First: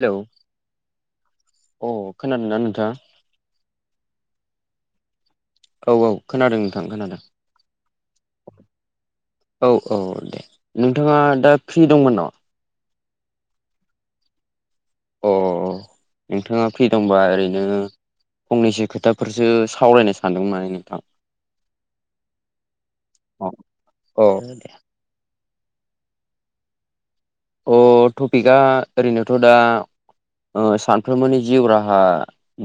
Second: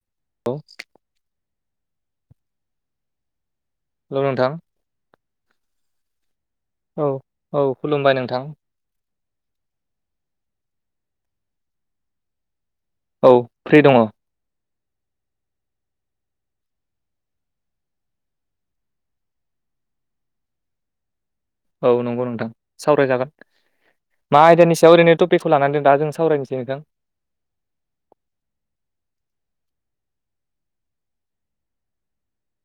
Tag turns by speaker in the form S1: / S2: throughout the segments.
S1: लौ
S2: औ
S1: अ खोनादों ना नोंथाङा?
S2: हेलौ नोंथां
S1: औ औ खोनादों नों
S2: औ औ खुलुमबाय नोंथां।
S1: औ औ दे नोंथाङा दा फ्रि दंमोन नामा?
S2: औ फ्रि दङ।
S1: अ नोंथाङा फ्रि दंबा ओरैनो फंनैसो खोथाफोरसो सावरायनो सानदों माने नोंथां।
S2: औ नंगौ नोंथां सावरायजागोन
S1: अ
S2: मा आयदानि सायाव ओरैनोथ' बेखौ लानानै दा जों सावरायनोसै नोंथां।
S1: अ टपिकआ ओरैनोथ' दा सानफ्रोमबोनि जिउ राहा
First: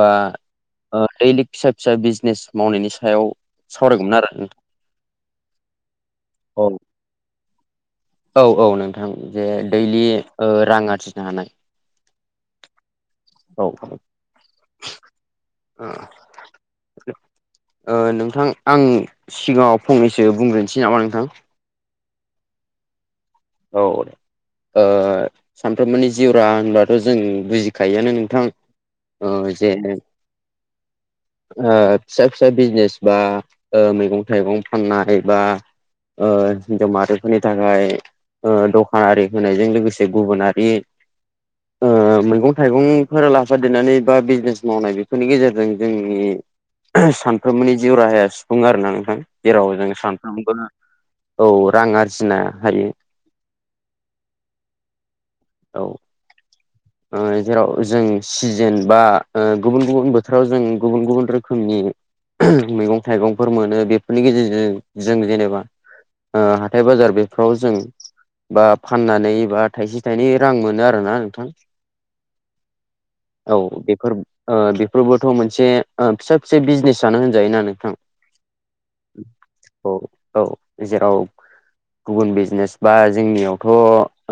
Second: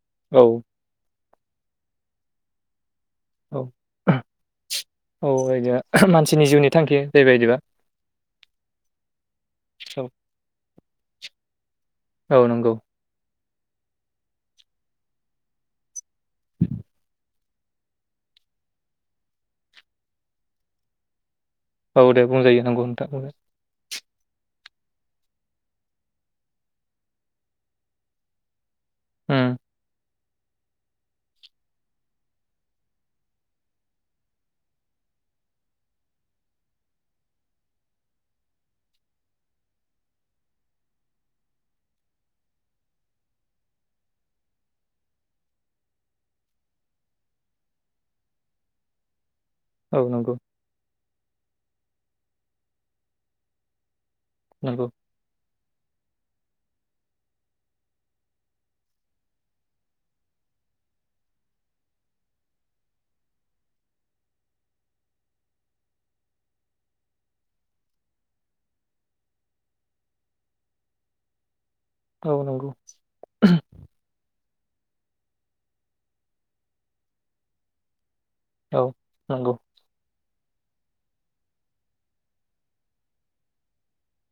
S1: बा
S2: औ
S1: दैलि फिसा फिसा बिजनेस मावनायनि सायाव
S2: औ
S1: सावरायगौमोन आरो नोंथां
S2: औ बायदिब मानसिनि
S1: औ
S2: जिउनि थांखि जाहैबायबायदिबा
S1: औ औ नोंथां जे दैलि
S2: औ
S1: रां आरजिनो हानाय
S2: औ नंगौ
S1: औ औ नोंथां आं सिगाङाव फंनैसो बुंग्रोनोसै नामा नोंथां?
S2: औ दे बुंजायो नांगौ होनथां बुं
S1: औ दे सानफ्रोमबोनि जिउरा होनब्लाथ' जों बुजिखायोआानो नोंथां ओ जे फिसा फिसा बिजनेस बा मैगं थाइगं फाननाय बा हिन्जाव माहारिफोरनि थाखाय दखानारि होनायजों लोगोसे गुबुनारि ओ मैगं थाइगंफोर लाफा देनानै बा बिजनेस मावनाय बेफोरनि गेजेरजों जोंनि सानफ्रोमबोनि जिउ राहाया सुफुङो आरो ना नोंथां जेराव जों
S2: औ नंगौ
S1: सानफ्रामबो औ रां आरजिनो हायो
S2: नंगौ
S1: औ ओ जेराव जों सिजेन बा गुबुन गुबुन बोथोराव जों गुबुन गुबुन रोखोमनि मैगं-थाइगंफोर मोनो बेफोरनि गेजेरजों जों जेनेबा ओ हाथाय-बाजार बेफ्राव जों बा फाननानै बा थाइसे थाइनै रां मोनो आरो ना नोंथां
S2: औ नंगौ।
S1: औ बेफोर ओ बेफोरबोथ' मोनसे फिसा फिसा बिजनेस जानो होनजायोना नोंथां
S2: औ नंगौ।
S1: औ औ जेराव गुबुन बिजनेस बा जोंनियावथ' ओ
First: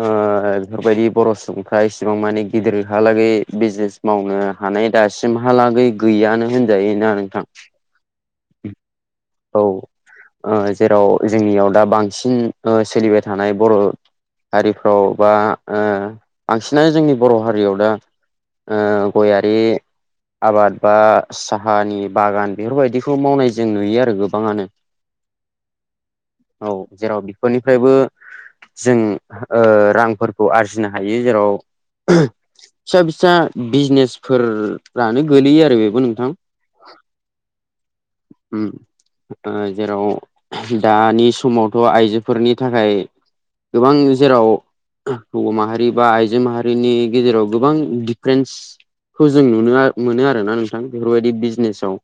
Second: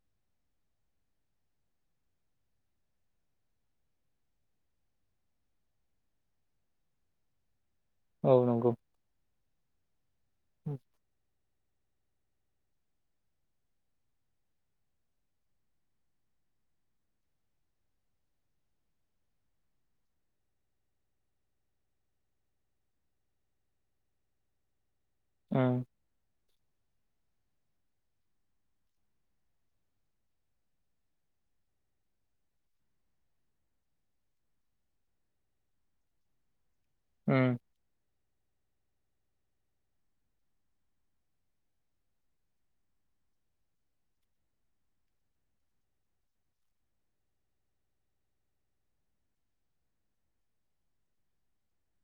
S1: बेफोरबायदि बर' सुबुंफ्रा इसेबां मानि गिदिरहालागै बिजनेस मावनो हानाय दासिमहालागै गैयानो होनजायोना नोंथां।
S2: औ नंगौ।
S1: औ ओ जेराव जोंनियाव दा बांसिन सोलिबाय थानाय बर' हारिफ्राव बा बांसिनानो जोंनि बर' हारियाव दा ओ गयारि आबाद बा साहानि बागान बेफोरबायदिखौ मावनाय जों नुयो। आरो गोबाङानो
S2: ओम
S1: औ जेराव बिफोरनिफ्रायबो जों ओ रांफोरखौ आरजिनो हायो जेराव फिसा फिसा बिजनेसफोरानो गोलैयो आरो बेबो नोंथां
S2: ओम
S1: ओम। ओ जेराव दानि समावथ' आइजोफोरनि थाखाय गोबां जेराव हौवा माहारि बा आइजो माहारिनि गेजेराव गोबां दिफ्रेन्स खौ जों नुनो मोनो आरोना नोंथां बेफोरबायदि बिजनेसाव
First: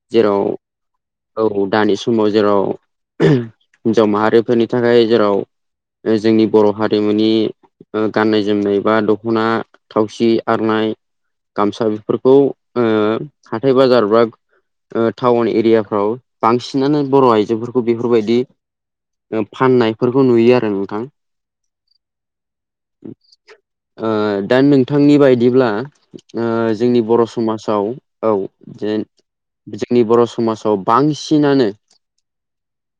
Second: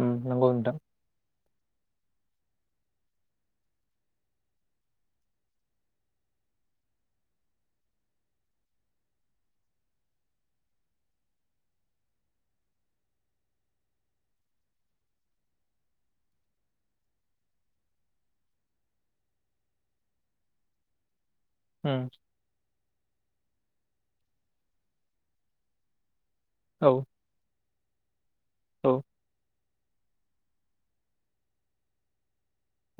S2: उम
S1: जेराव
S2: नंगौ नोंथां
S1: औ दानि समाव जेराव हिन्जाव माहारिफोरनि थाखाय जेराव जोंनि बर' हारिमुनि ओ गाननाय-जोमनाय बा दखना थावसि, आरनाय गामसा बेफोरखौ ओ हाथाय-बाजारब्रा ओ टाउन एरियाफोव बांसिनानो बर' आइजोफोरखौ बेफोरबायदि ओ फाननायफोरखौ नुयो आरो नोंथां।
S2: ओम
S1: ओ दा नोंथांनि बायदिब्ला ओ
S2: औ
S1: जोंनि बर' समाजाव औ
S2: औ
S1: जे जोंनि बर' समाजाव बांसिनानो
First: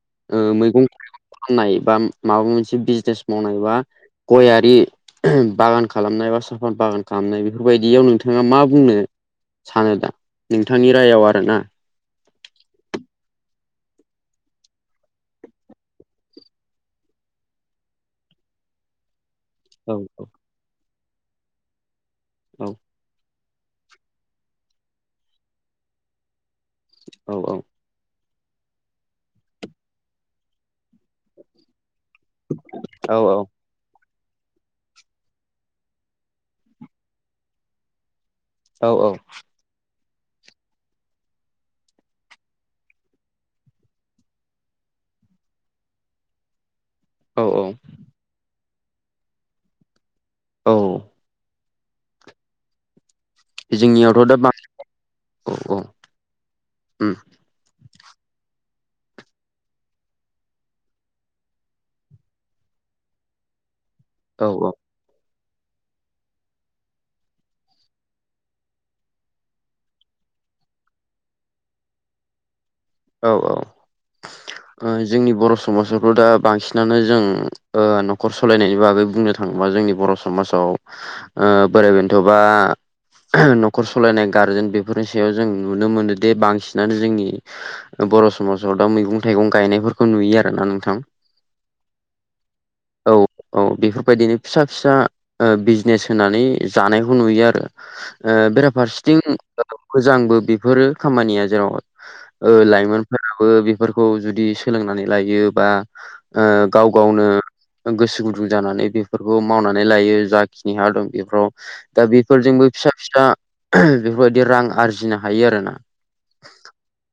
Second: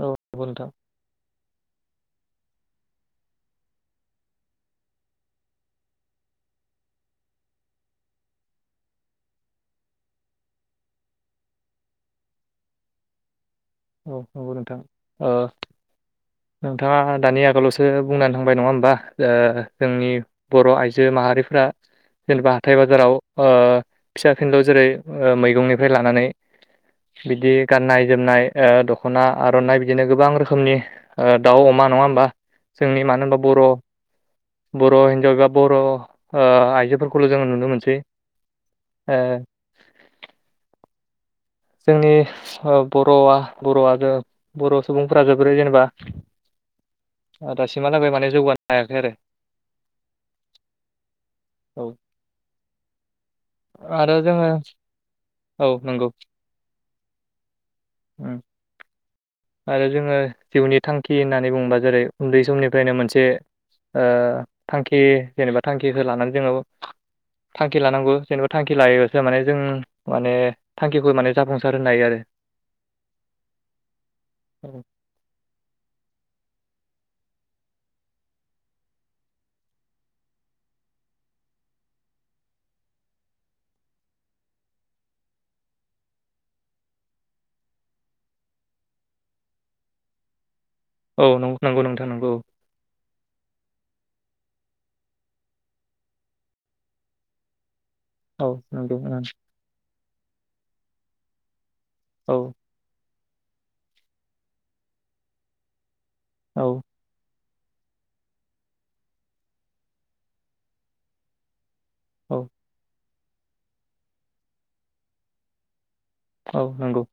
S2: औ
S1: ओ
S2: नंगौ नोंथां
S1: मैगं फाननाय बा माबा मोनसे बिजनेस मावनाय बा गयारि बागान खालामनाय बा साफा बागान खालामनाय बेफोरबायदियाव नोंथाङा मा बुंनो सानो दा नोंथांनि राययाव आरोना
S2: औ नंगौ नोंथां ओ नोंथांङा दानि आगोलावसो बुंनानै थांबाय नंङा होमबा ओ
S1: औ
S2: जोंनि बर' आइजो माहारिफ्रा जेनेबा हाथाय बाजाराव ओ फिसा फिनलु जेरै ओ मैगंनिफ्राय लानानै
S1: औ
S2: बिदि गाननाय जोमनाय ओ दख'ना, आर'नाइ बिदिनो गोबां रोखोमनि ओ दाउ अमा नङा होमबा जोंनि
S1: औ
S2: मानो होनबा बर' बर' हिनजाव एबा बर' ओ आइजोफोरखौल' जोंङो नुनो मोनसै
S1: औ औ
S2: ओ जोंनि ओ बर'आ बर'आ बर' सुबुंफोरा जोबोरै जेनेबा
S1: [inaudible] औ औ
S2: दासिमहालागै माने जौगानो हायाखै आरो
S1: औ
S2: औ आरो
S1: जोंनियावथ' दा
S2: जोङो
S1: बां
S2: औ नंगौ
S1: उम
S2: [unintelligible] आरो जोङो जिउनि थांखि होननानै बुंङोबा जेरै उन्दै समनिफ्रायनो मोनसे ओ
S1: औ औ
S2: थांखि जेनेबा थांखिखौ लानानै जोङो थांखि लानांगौ जेनेबा थांखि लायोबासो माने जों माने थांखिखौ माने जाफुंसार होनो हायो आरो
S1: औ औ माने जोंनि बर' समाजावथ' दा बांसिनानो जों ओ न'खर सलायनायनि बागै बुंनो थाङोबा जोंनि बर' स समाजाव ओ बोराय बेन्थ'बा न'खर सलायनाय गारजेन बेफोरनि सायाव जों नुनो मोनोदे बांसिनानो जोंनि बर' समाजाव दा मैगं थाइगं गायनायफोरखौ नुयो आरो ना नोंथां
S2: औ नंगौ नोंथां नंगौ
S1: औ औ बेफोरबायदिनो फिसा फिसा ओ बिजनेस होनानै जानायखौ नुयो आरो ओ
S2: औ नंगौ
S1: बेराफारसेथिं मोजांबो बेफोरो खामानिया
S2: ओं
S1: जेराव लाइमोन फोराबो बेफोरखौ जुदि सोलोंनानै लायो बा
S2: औ
S1: ओ गाव गावनो गोसो गुदुं जानानै बेफोरखौ मावनानै लायो जाखिनि हा दं बेफोराव दा
S2: औ
S1: बेफोरजोंबो फिसा फिसा बेफोरबायदि रां आरजिनो हायो आरो ना
S2: औ नंगौ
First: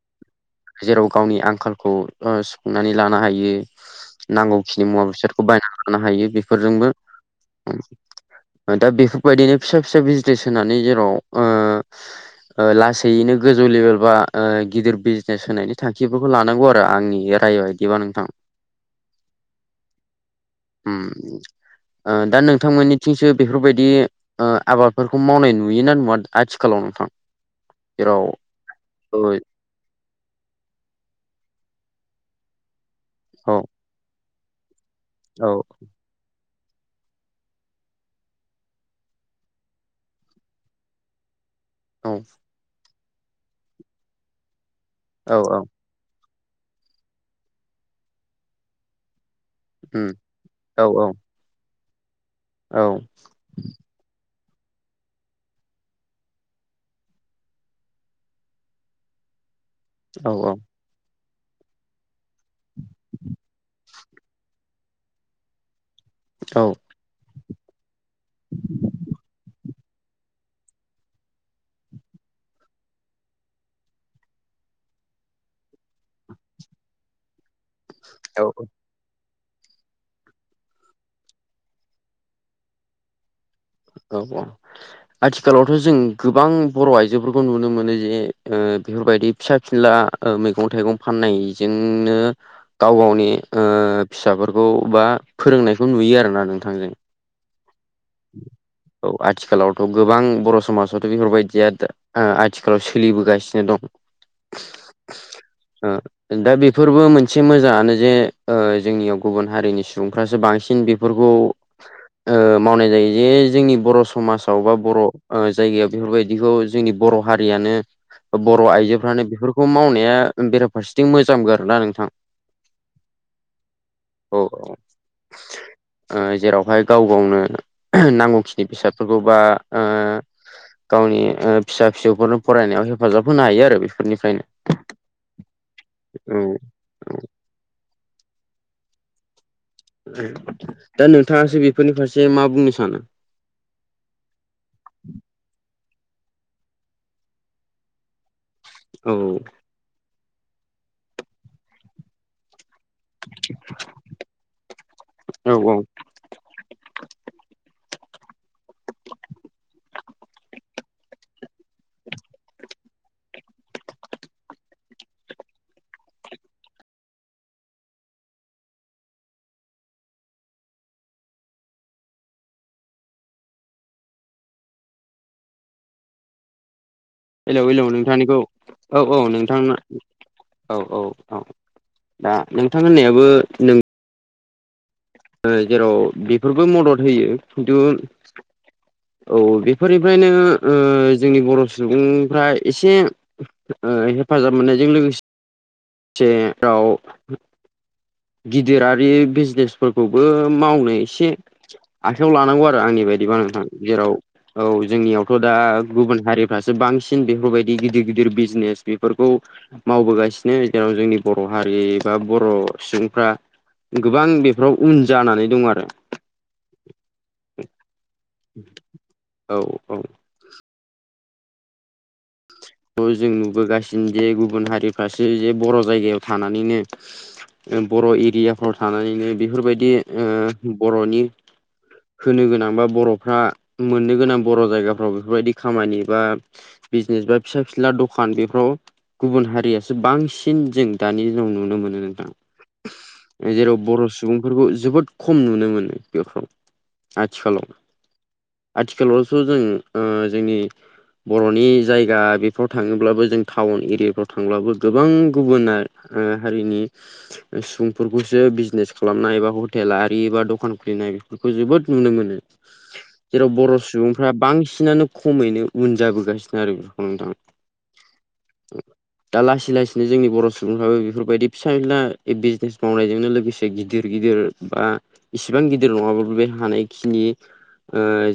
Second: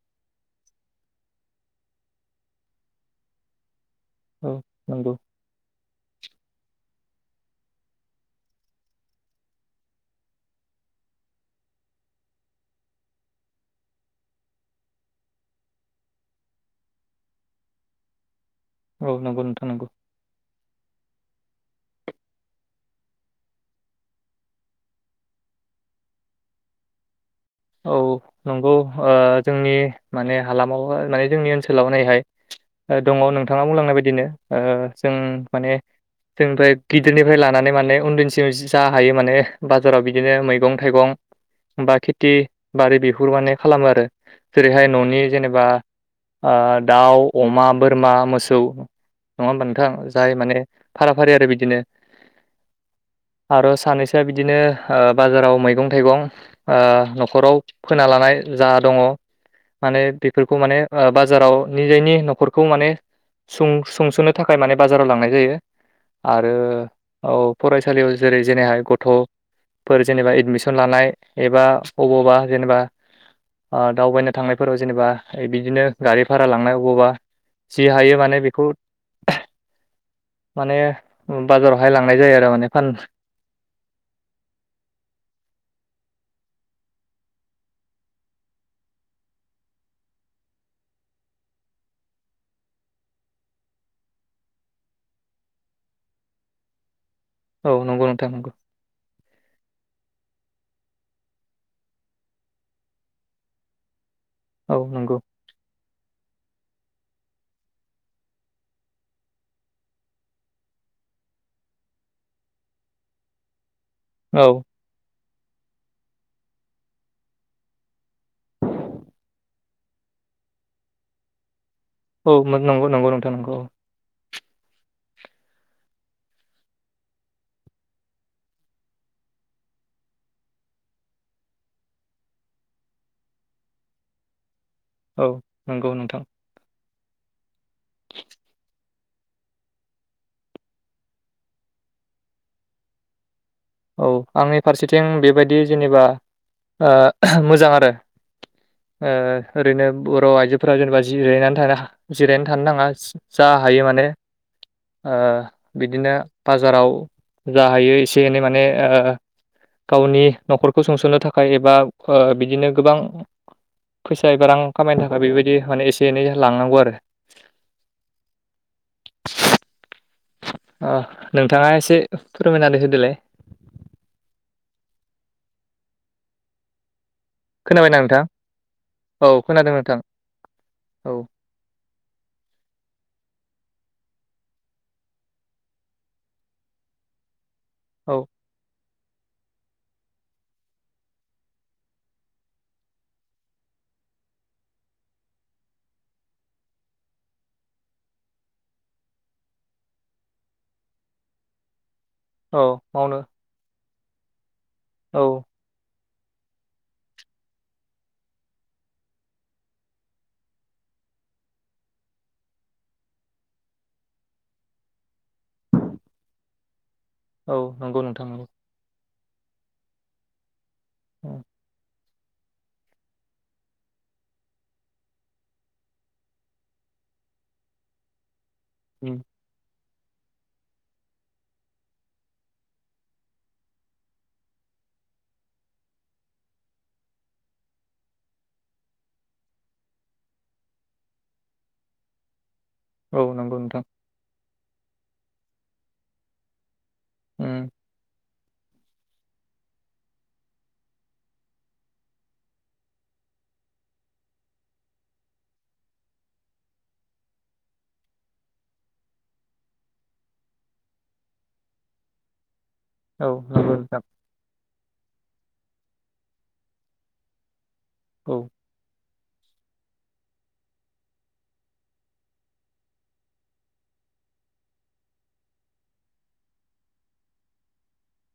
S1: जेराव गावनि आंखालखौ ओ सुफुंनानै लानो हायो
S2: औ
S1: नांगौखिनि मुवा
S2: नंगौ
S1: बेसाद खौ बायना लानो हायो बेफोरजोंबो दा बेफोरबायदिनो फिसा फिसा बिजनेस होनानै जेराव ओ ओ लासैनो गोजौ लेभेल बा ओ गिदिर बिज [unintelligible] होनायनि थांखिफोरखौ लानांगौ आरो आंनि राय बायदिबा नोंथां
S2: औ नंगौ नोंथां नंगौ
S1: उम ओ दा नोंथांमोननिथिंसो बेफोरबायदि ओ आबादफोरखौ मावनाय नुयोना नुवा आथिखालाव नोंथां
S2: औ
S1: जेराव
S2: नंगौ ओ
S1: औ
S2: जोंनि माने हालामाव माने जोंनि ओनसोलाव नायहाय दङ
S1: औ
S2: नोंथाङा बुंलांनाय बायदिनो ओ जों
S1: औ
S2: माने जोंनिफ्राय गिदिरनिफ्राय लानानै माने उन्दैनिसिम जा हायो माने बाजाराव बिदिनो मैगं थाइगं बा
S1: औ
S2: खेथि बारि बिहुर माने खालामो आरो जेरैहाय न'नि
S1: औ औ
S2: जेनेबा ओ दाउ अमा बोरमा मोसौ नङा होमबा नोंथां
S1: उम
S2: जाय माने
S1: औ
S2: फारा फारि आरो बिदिनो
S1: औ
S2: आरो सानैसोआ बिदिनो बाजाराव मैगं थाइगं ओ न'खराव फोना लानाय जा दङ माने
S1: औ
S2: बेफोरखौ माने ओ बाजाराव निजायनि न'खरखौ माने सुं संस'नो थाखाय माने बाजाराव लांनाय जायो आरो
S1: औ
S2: औ फरायसालियाव जेरै जेनेहाय गथ'फोर जेनेबा एडमिसन लानाय एबा अबावबा जेनेबा आ दावबायनो थांनायफोराव जेनेबा बिदिनो गारि भारा लांनाय अबावबा जि हायो माने
S1: औ
S2: बेखौ माने बाजारावहाय लांनाय जायो आरो माने फान
S1: औ औ आथिखालावथ' जों गोबां बर' आइजोफोरखौ नुनो मोनो जे ओ बेफोरबायदि फिसा फिनला ओ मैगं थाइगं फाननायजोंनो गाव गावनि ओ फिसाफोरखौ बा फोरोंनायखौ नुयो आरोना नोंथांजों
S2: औ नंगौ नोंथां नंगौ
S1: औ आथिखालावथ' गोबां बर' समाजावथ' बेफोरबायदिया दा आथिखालाव सोलिबोगासिनो दं
S2: औ नोंगौ
S1: ओ दा बेफोरबो मोनसे मोजाङानो जे ओ जोंनियाव गुबुन हारिनि सुबुंफ्रासो बांसिन बिफ फोरखौ मावनाय जायो जे जोंनि बर'
S2: औ
S1: समाजाव बा बर' ओ जायगायाव बेफोरबायदिखौ जोंनि बर' हारियानो बर' आइजोफ्रानो बेफोरखौ मावनाया बेराफारसेथिं मोजां आरोना नोंथां
S2: औ नंगौ नंगौ नोंथां नंगौ औ
S1: औ औ ओ जेरावहाय गाव गावनो [unintelligible] नांगौखिनि बेसादफोरखौ बा गावनि ओ फिसा फिसौफोरनो फरायनायाव हेफाजाब होनो हायो आरो बेफोरनिफ्रायनो
S2: औ नंगौ नोंथां
S1: औ दा नोंथाङासो बेफोरनि फारसे मा बुंनो सानो?
S2: औ आंनि फारसेथिं बेबायदि जेनेबा ओ मोजां आरो ओ
S1: औ
S2: ओरैनो बर' आइजोफोरा जेनबा जिरायनानै थानो जिरायनानै थानो नाङा जा हायो माने ओ
S1: औ औ
S2: बिदिनो बाजाराव जा हायो एसे एनै माने ओ गावनि न'खरखौ सुंस'नो थाख खाय एबा बिदिनो गोबां फैसा एबा रां खामायनो थाखाय बेबायदि माने एसे एनै लांनांगौ आरो ओ नोंथाङा एसे फोरमायनानै होदोलाय
S1: हेलौ हेलौ
S2: खोनाबायना नोंथां
S1: नोंथांनिखौ औ औ नोंथां औ औ औ दा नोंथां होननायाबो नों ओ जेराव बेफोरबो मदद होयो खिन्तु
S2: औ
S1: [inaudible] औ बेफोरनिफ्रायनो जोंनि बर' सुबुंफ्रा एसे ओ हेफाजाब मोननायजों लोगोसे आव गिदिरारि बिजनेसफोरखौबो मावनो एसे आखाइयाव
S2: औ
S1: लानांगौ आरो आंनि
S2: मावनो
S1: बायदिबा नोंथां जेराव औ
S2: औ
S1: जोंनियावथ' दा गुबुन हारिफ्रासो बांसिन बेफोरबायदि गिदिर गिदिर बिजनेस बिफोरखौ मावबोगासिनो जेराव जोंनि बर' हारि बा बर' सुबुं फ्रा गोबां बेफोराव उन जानानै दं आरो
S2: औ नंगौ नोंथां नगौ
S1: औ औ
S2: उम
S1: बे जों नुबोगासिनो जे गुबुन हारिफ्रासो जे बर' जायगायाव थानानैनो बर' एरियाफ्राव
S2: उम
S1: थानानैनो बेफोरबायदि बर'नि होनो गोनां बा बर'फ्रा मोननो गोनां बर' जायगाफ्राव बेफोरबायदि खामानि बा बिजनेस बा फिसा फिनला दखान बेफ्राव गुबुन हारियासो बांसिन जों दानि दिनाव नुनो मोनो नोंथां
S2: औ नंगौ
S1: जेराव
S2: नोंथां
S1: बर' सुबुंफोरखौ जोबोद खम नुनो मोनो बेफ्राव
S2: उम
S1: आथिखालाव आथिखालावथ' जों जोंनि बर'नि जायगा बेफ्राव थाङोब्लाबो जों टाउन एरियाफ्राव थांब्लाबो गोबां गुबुन हारिनि सुबुंफोरखौसो बिजनेस खालामनाय एबा हटेल आरि एबा दखान खुलिनाय बेखौ जोबोद नुनो मोनो
S2: औ
S1: जेराव
S2: नंगौ
S1: बर'
S2: नोंथां
S1: सुबुंफ्रा बांसिनानो खमैनो उन जाबोगासिनो आरो बेफोरखौ नोंथां
S2: औ
S1: औ [unintelligible] दा लासै लासैनो जोंनि बर' सुबुंफ्राबो बेफोरबायदि फिसा फिला बिजनेस मावनायजोंनो लोगोसे गिदिर गिदिर बा इसिबां गिदिर नङाबो बे हानायखिनि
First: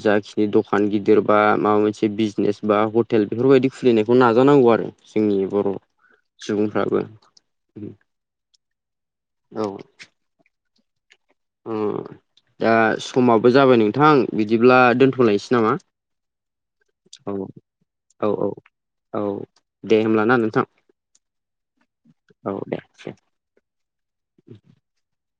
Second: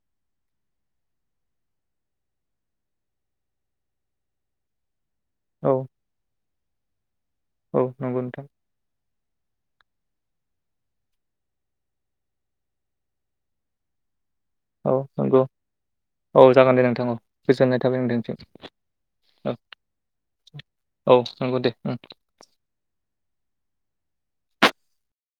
S1: जाखिनि दखान गिदिर बा माबा मोनसे बिजनेस बा हटेल बेफोरबायदि खुलिनायखौ नाजानांगौ आरो जोंनि
S2: औ
S1: बर' सुबुंफ्राबो
S2: औ नंगौ नोंथां
S1: औ ओम दा समाबो जाबाय नोंथां बिदिब्ला
S2: औ नंगौ
S1: दोनथ'लायनोसै नामा
S2: औ जागोन दे नोंथां औ गोजोननाय थाबाय
S1: औ
S2: नोंथांसिम
S1: औ औ दे होमब्ला ना नोंथां
S2: औ नंगौ दे उम
S1: औ दे दे